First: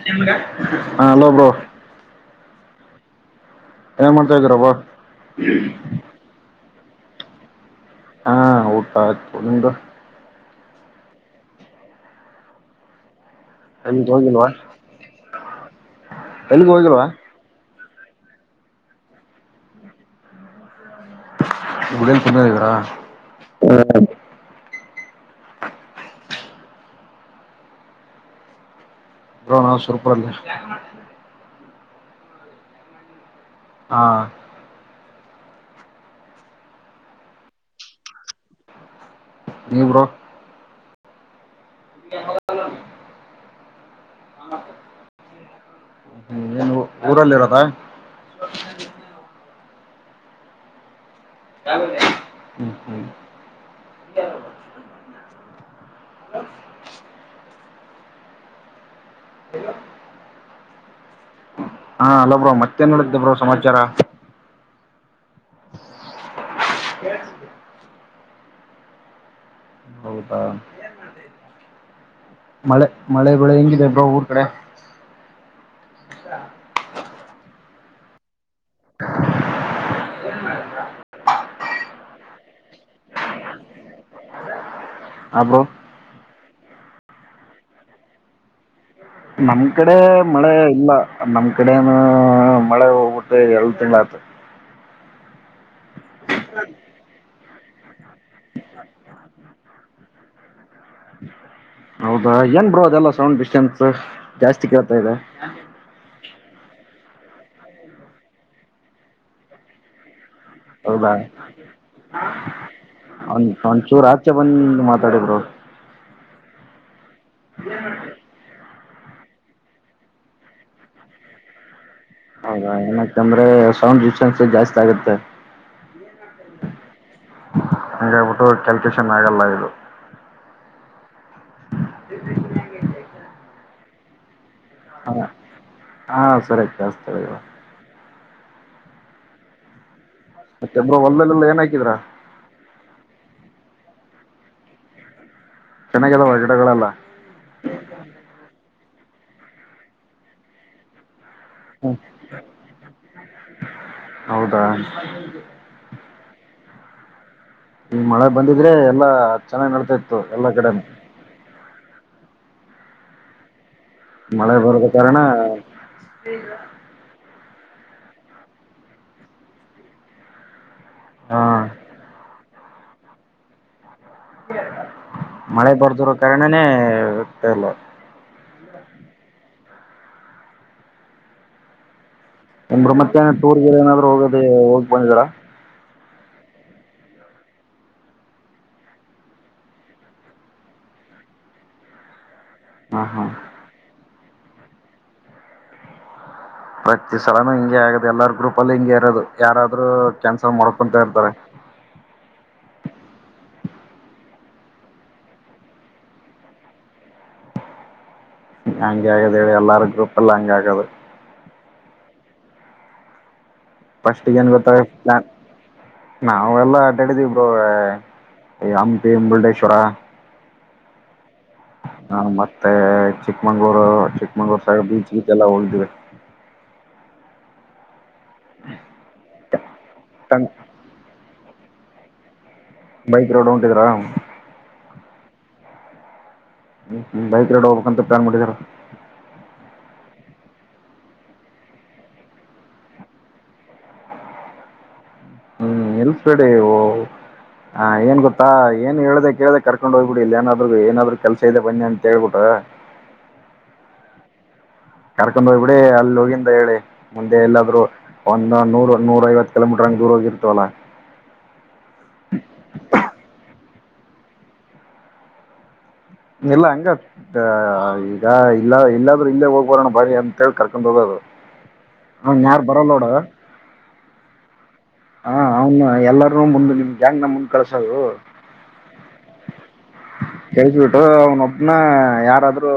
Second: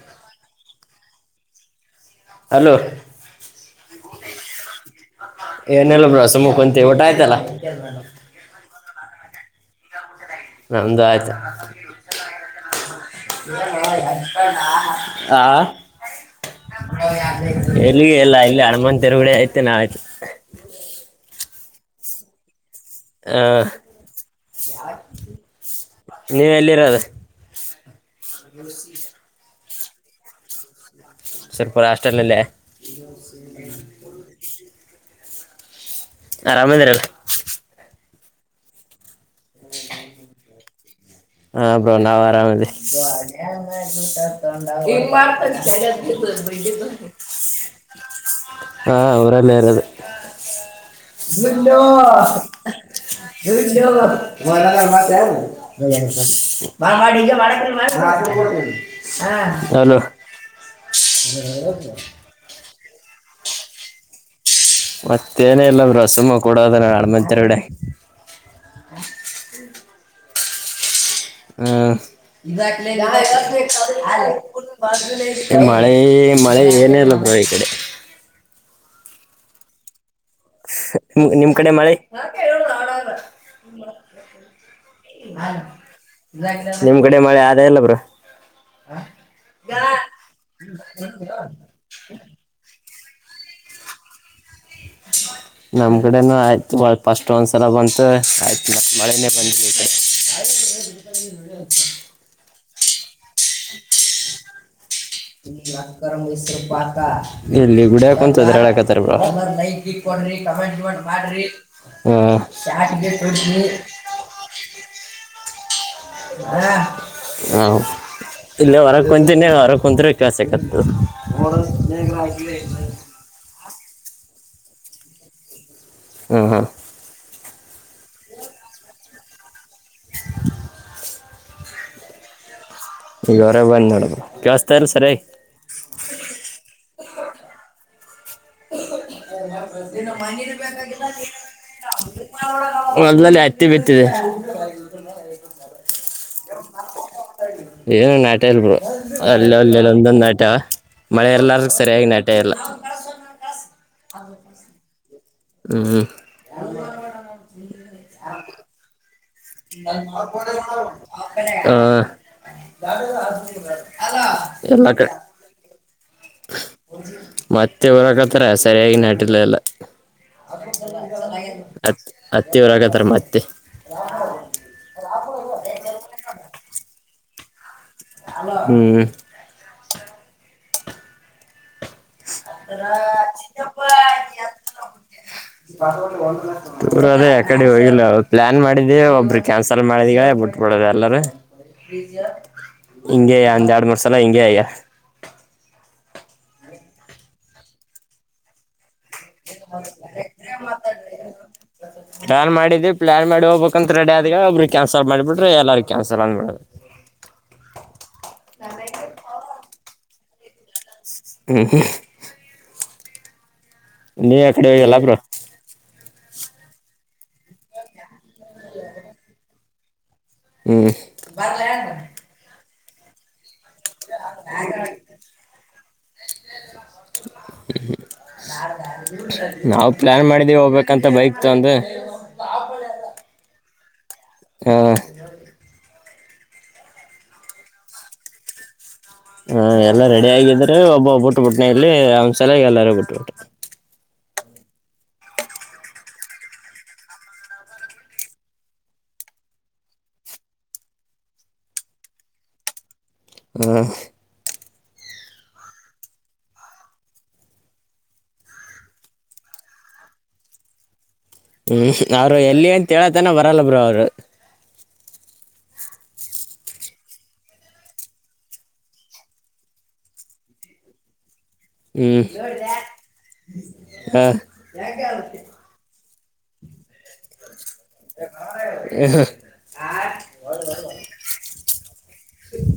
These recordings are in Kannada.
[unintelligible] ಹಾ ಹಲೋ ಬ್ರೋ. ಹಲೋ ಏನ್ ಮಾಡ್ತಾ ಇದಿದ್ರಪ. ಏನೆಲ್ಲ ಬ್ರ ಸುಮಖಂತ ಊಟ ಆಯ್ತಲ್ಲ. ಹಾ ಊಟ ಆಯ್ತು ನಿಮದು. ನಮಂದು ಆಯ್ತು. ನಮ್ಗೆ ಹೋಗಿಲ್ವಾ [unintelligible] ಆ. ಎಲ್ಲಿಗೂ ಹೋಗಿಲ್ವಾ ಎಲ್ಲಿಗೆ ಎಲ್ಲ ಇಲ್ಲಿ ಅಣಮನ್ ತೆರುಗಡೆ ಐತೆ ನಾವಯ್ತು. [unintelligible] ಇದವರಾ ಹ ನೀವು ಎಲ್ಲಿರೋದ. ಹ [inaudible] ಹೋ ನಾವು ಸುರ್ಪುರಲ್ಲ. ಸ್ವಲ್ಪ ಅಷ್ಟ್ರಲ್ಲಲ್ಲೇ ಇ ಸಿ [inaudible] ಹಾ ಆರಾಮೇಂದ್ರ. ನೀವು ಬ್ರೋ. ಹ ಬ್ರೋ ನಾವು ಆರಾಮದೆ. [unintelligible] ಏನು ಊರಲ್ಲಿ ಇರೋದಾ ಹಾ ವರೆಗ್ಲಾರಾನೆ ಅದು. ಇಲ್ಲೋ. ಹ್ಮ್ ಹ್ಮ್ [unintelligible] ಮತ್ತೆ. ಹ [inaudible] ಹಲೋ ಹ್ಮ್ [inaudible] ಹ ಅಲ ಬ್ರೋ ಮತ್ತೇನ್ ಹೇಳಿದ್ದೆ ಬ್ರೋ ಸಮಾಚಾರ. ಮತ್ತೇನ ಇಲ್ಲಬ್ರೋ ಸುಮ್ಮ ಕೂಡೋದ ನ ಅಡ್ಮಂತರಗಡೆ. ಹೌದಾ. ಹ್ಮ್. ಮಳೆ ಮಳೆ ಬೆಳೆ ಹೆಂಗಿದೆ ಬ್ರೋ ಊರ್ ಕಡೆ ಮಳೆ ಮಳೆ ಏನ ಇಲ್ಲ ಬ್ರೋ ಈ ಕಡೆ. [inaudible] ನಿ ನಿಮ್ ಕಡೆ ಮಳೆ. ಹಾ ಬ್ರೋ ನಿಮ್ ಕಡೆ ಮಳೆ ಆದ ಎಲ್ಲ ಬ್ರೋ. ನಮ್ ಕಡೆ ಮಳೆ ಇಲ್ಲ ನಮ್ ಕಡೆನು ಮಳೆ ಹೋಗ್ಬಿಟ್ಟು ಎರಡು ತಿಂಗಳ ಆಯ್ತು. ನಮ್ ಕಡೆನುೂ ಆಯ್ತು ಬಾಳ್ ಪಷ್ಟೊಂದ್ಸಲ ಬಂತ ಆಯ್ತ್ ಮತ್ ಮಳೆನೆ [unintelligible] ಹೌದಾ ಏನ್ ಬ್ರೋ ಅದೆಲ್ಲ ಸೌಂಡ್ ಡಿಸ್ಟೆನ್ಸ್ ಜಾಸ್ತಿ ಕೇಳತಾ ಇದ? ಇಲ್ಲಿ [unintelligible] ಬ್ರೋ ಹೌದಾ [unintelligible] ಈಚೆ ಬಂದ್ ಮಾತಾಡಿ ಬ್ರೋ. [unintelligible] ಇಲ್ಲೆ ಹೊರಗ್ ಕುಂತಿನಿ ಹೊರಗ್ ಕುಂತ್ರೆ ಕೇಳ್ಸಕತ್ತದ. ಹೌದಾ ಏನಕಂದ್ರೆ ಸೌಂಡ್ ಡಿಸ್ಟನ್ಸ್ ಜಾಸ್ತಿ ಆಗುತ್ತೆ. ಹ್ಮ್ ಹ್ಮ್ ಹಂಗೇಳ್ಬಿಟ್ಟು ಕ್ಯಾಲ್ಕ್ಯುಲೇಷನ್ ಆಗಲ್ಲ ಇದು. ಈಗವರೇ ಬಂದ್ ಮಾಡುದ್ರು [unintelligible] ಹಾಂ ಹಾಂ ಸರಿಯಾಗ್ ಕೇಳುಸ್ತಾಯಿದೆ ಇವಾ [unintelligible] ಮತ್ತೆ ಬ್ರೋ ಹೊಲದಲ್ಲೆಲ್ಲ ಏನ್ ಹಾಕಿದ್ರಾ ಹೊಲದಲ್ಲಿ ಹತ್ತಿ ಬಿತ್ತಿದೆ. ಚೆನ್ನಾಗಿದಾವ ಗಿಡಗಳೆಲ್ಲ? ಏನಿಲ್ ನಾಟ್ಯಾವ್ ಬ್ರೋ ಅಲ್ಲಲ್ ಇಲ್ಲೊಂದ್ ನಾಟ್ಯಾವ ಮಳೆ ಇರ್ಲಾರ ಸರಿಯಾಗಿ ನಾಟೇ ಇಲ್ಲ. ಹೌದಾ? ಹ್ಮ್ ಹ್ಮ್ ಮಳೆ ಬಂದಿದ್ರೆ ಎಲ್ಲಾ ಚೆನ್ನಾಗ್ ನಡಿತಾ ಇತ್ತು ಎಲ್ಲಾ ಕಡೆನೂ. ಹಾಂ ಮಳೆ ಬರದ ಕಾರಣ ಮತ್ತೆ ಹೊರಕತ್ತಾರ ಸರಿಯಾಗಿ ನಾಟಿಲ್ಲ ಎಲ್ಲ. ಹ ಅತ್ ಹತ್ತಿ ಹುಳಾಕತ್ತಾರ ಮತ್ತೆ. ಮಳೆ ಬರ್ದಿರೋ ಕಾರಣನೇ ಉತ್ತಾ ಇಲ್ಲ. ಹಲೋ ಹ್ಮ್ [unintelligible] ಏನ್ ಬ್ರೋ ಮತ್ತೆ ಟೂರ್ಗೆ ಚಿಕ್ಕಪ್ಪ [unintelligible] ಏನಾದ್ರು ಹೋಗೋದು ಹೋಗ್ ಬಂದಿದೀರಾ [unintelligible] ಯಾ ಕಡೆ ಹೋಗಿಲ್ಲ ಅವ್ರ್ ಪ್ಲಾನ್ ಮಾಡಿದ್ದೇ ಒಬ್ರು ಕ್ಯಾನ್ಸಲ್ ಮಾಡಿದಗ [unintelligible] ಅಲ್ಲಾ ರೀ. ಹಾ ಹಾ ಹಿಂಗೆ ಒಂದ್ ಎರ್ಡ್ ಮೂರ್ಸಲ ಹಿಂಗೆ ಆಯ್ಯ ಪ್ರತಿ ಸಲಾನು ಹಿಂಗೆ ಆಗದು ಎಲ್ಲಾರ ಗ್ರೂಪಲ್ಲು ಹಿಂಗೆ ಇರೋದು ಯಾರಾದ್ರು ಕ್ಯಾನ್ಸಲ್ ಮಾಡ್ಕೊಂತ ಇರ್ತಾರೆ. ಪ್ಲಾನ್ ಮಾಡಿದ್ದೆ ಪ್ಲಾನ್ ಮಾಡಿ ಹೋಬೇಕಂತ್ ರೆಡಿ ಆದಾಗ ಒಬ್ರು ಕ್ಯಾನ್ಸಲ್ ಮಾಡಿಬಿಟ್ರೆ ಎಲ್ಲಾರು ಕ್ಯಾನ್ಸಲ್ ಅನ್ ಮಾಡುದು. ಹಂಗೆ ಆಗದ ಹೇಳಿ ಎಲ್ಲಾರ ಗ್ರೂಪಲ್ಲೂ ಹಂಗೆ ಆಗದ. ಹ್ಮ್ ಹ್ಮ್ ನೀವ್ ಫಷ್ಟುಗೇನ್ ಆ ಗೊತ್ತ ಕಡೆ ಹೋಗಿಲ್ಲ ಬ್ರೋ ಪ್ಲಾನ್ ನಾವೆಲ್ಲಾ ಅಡ್ಡಾಡಿದಿವ್ ಬ್ರೋ ಈ ಹಂಪಿ ಮುರುಡೇಶ್ವರ ಈ ನಾನು ಮತ್ತೆ ಚಿಕ್ಮಂಗ್ಳೂರು ಚಿಕ್ಕಮಂಗ್ಳೂರು ಸೈಡ್ ಬೀಚ್ ಗಿಚ್ ಎಲ್ಲ ಹೋಗಿದ್ದಿವಿ. ನಾವ್ ಪ್ಲಾನ್ ಮಾಡಿದೀವಿ ಹೋಗ್ಬೇಕಂತ ಬೈಕ್ ತೊಗೊಂಡು ಬೈಕ್ ರೋಡ್ ಹೊಂಟಿದ್ರಾ? ಏ ಹ್ಮ್ ಬೈಕ್ ರೈಡ್ ಹೋಬೇಕಂತ ಪ್ಲಾನ್ ಮಾಡಿದಾರ? ಹಾಂ ಎಲ್ಲಾ ರೆಡಿ ಆಗಿದ್ರೆ ಒಬ್ಬಬ್ಬ ಬಿಟ್ಟಬಿಟ್ನ ಇಲ್ಲಿ ಅವ್ನ್ ಸಲಯಾಗ್ ಎಲ್ಲಾರೂ ಬಿಟ್ಬಿಟ್ರು. ಹ್ಮ್ ನಿಲ್ಸ್ ಬೇಡಿ ಓ ಹಾಂ ಏನ್ ಗೊತ್ತ ಏನ್ ಹೇಳ್ದೆ ಕೇಳ್ದೆ ಕರ್ಕೊಂಡ್ ಹೋಗ್ಬಿಡಿ ಇಲ್ಲಿ ಏನಾದ್ರು ಏನಾದ್ರು ಕೆಲಸ ಇದೆ ಬನ್ನಿ ಅಂತ ಹೇಳ್ಬಿಟ್ಟ. ಹ್ಹ್ ಹಾರ್ಕೊಂಡು ಬಿಡು ಅಲ್ಲ್ ಎಲ್ಲಿಂದ ಹೊಡೋಗು. ಮುಂದೆ ಎಲ್ಲಾದ್ರೂ ಒಂದು ನೂರು ನೂರು ಐವತ್ತು ಕಿಲೋಮೀಟರಂಗ್ ದೂರ ಹೋಗಿರ್ತವಲ್ಲಾ. ಕಿಶ್ ಯಾರು ಅವ್ರು ಎಲ್ಲಿ ಅಂತ ಹೇಳತಾನೆ ಬರಲ್ಲ ಬ್ರೋ ಅವ್ರು. ಇಲ್ಲ ಹಂಗತ್ ದ ಇದ ಈಗ ಇಲ್ಲ ಇಲ್ಲಾದ್ರೂ ಇಲ್ಲೇ ಹೋಗ್ಬೋರಣ ಬಾರಿ ಅಂತೇಳಿ ಕರ್ಕೊಂಡು ಹೋಗೋದು. ಹ್ಮ್ ಅವ್ನ್ ಗೋ ಯಾರು ಬ್ಯಾಕ್ ಬರಲ್ಲ ನೋಡು ಹಾ ಓಲ್ಡನ್. ಹಾ ಅವ್ನು ಎಲ್ಲರೂ ಮುಂದು ನಿಮ್ಗೆ ಗ್ಯಾಂಗ್ ನ ಮುಂದ್ ಕಳ್ಸೋದು. ಹ [inaudible] ಹೇಳ್ಬಿಟ್ಟು ಅವನೊಬ್ನ ಯಾರಾದ್ರೂ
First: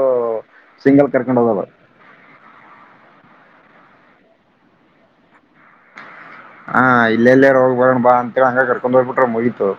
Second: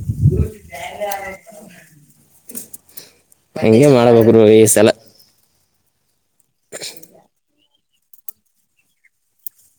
ಸಿಂಗಲ್ ಕರ್ಕೊಂಡ್ ಹೋಗದು. ಹೆಂಗೆ ಮಾಡಿದ್ರೂ ಸಾಲ. ಹಾ ಇಲ್ಲೆಲ್ಲರ ಹೋಗ್ಬರಣ ಬಾ ಅಂತ ಕರ್ಕೊಂಡ್ ಹೋಗ್ಬಿಟ್ರೆ ಮುಗೀತು.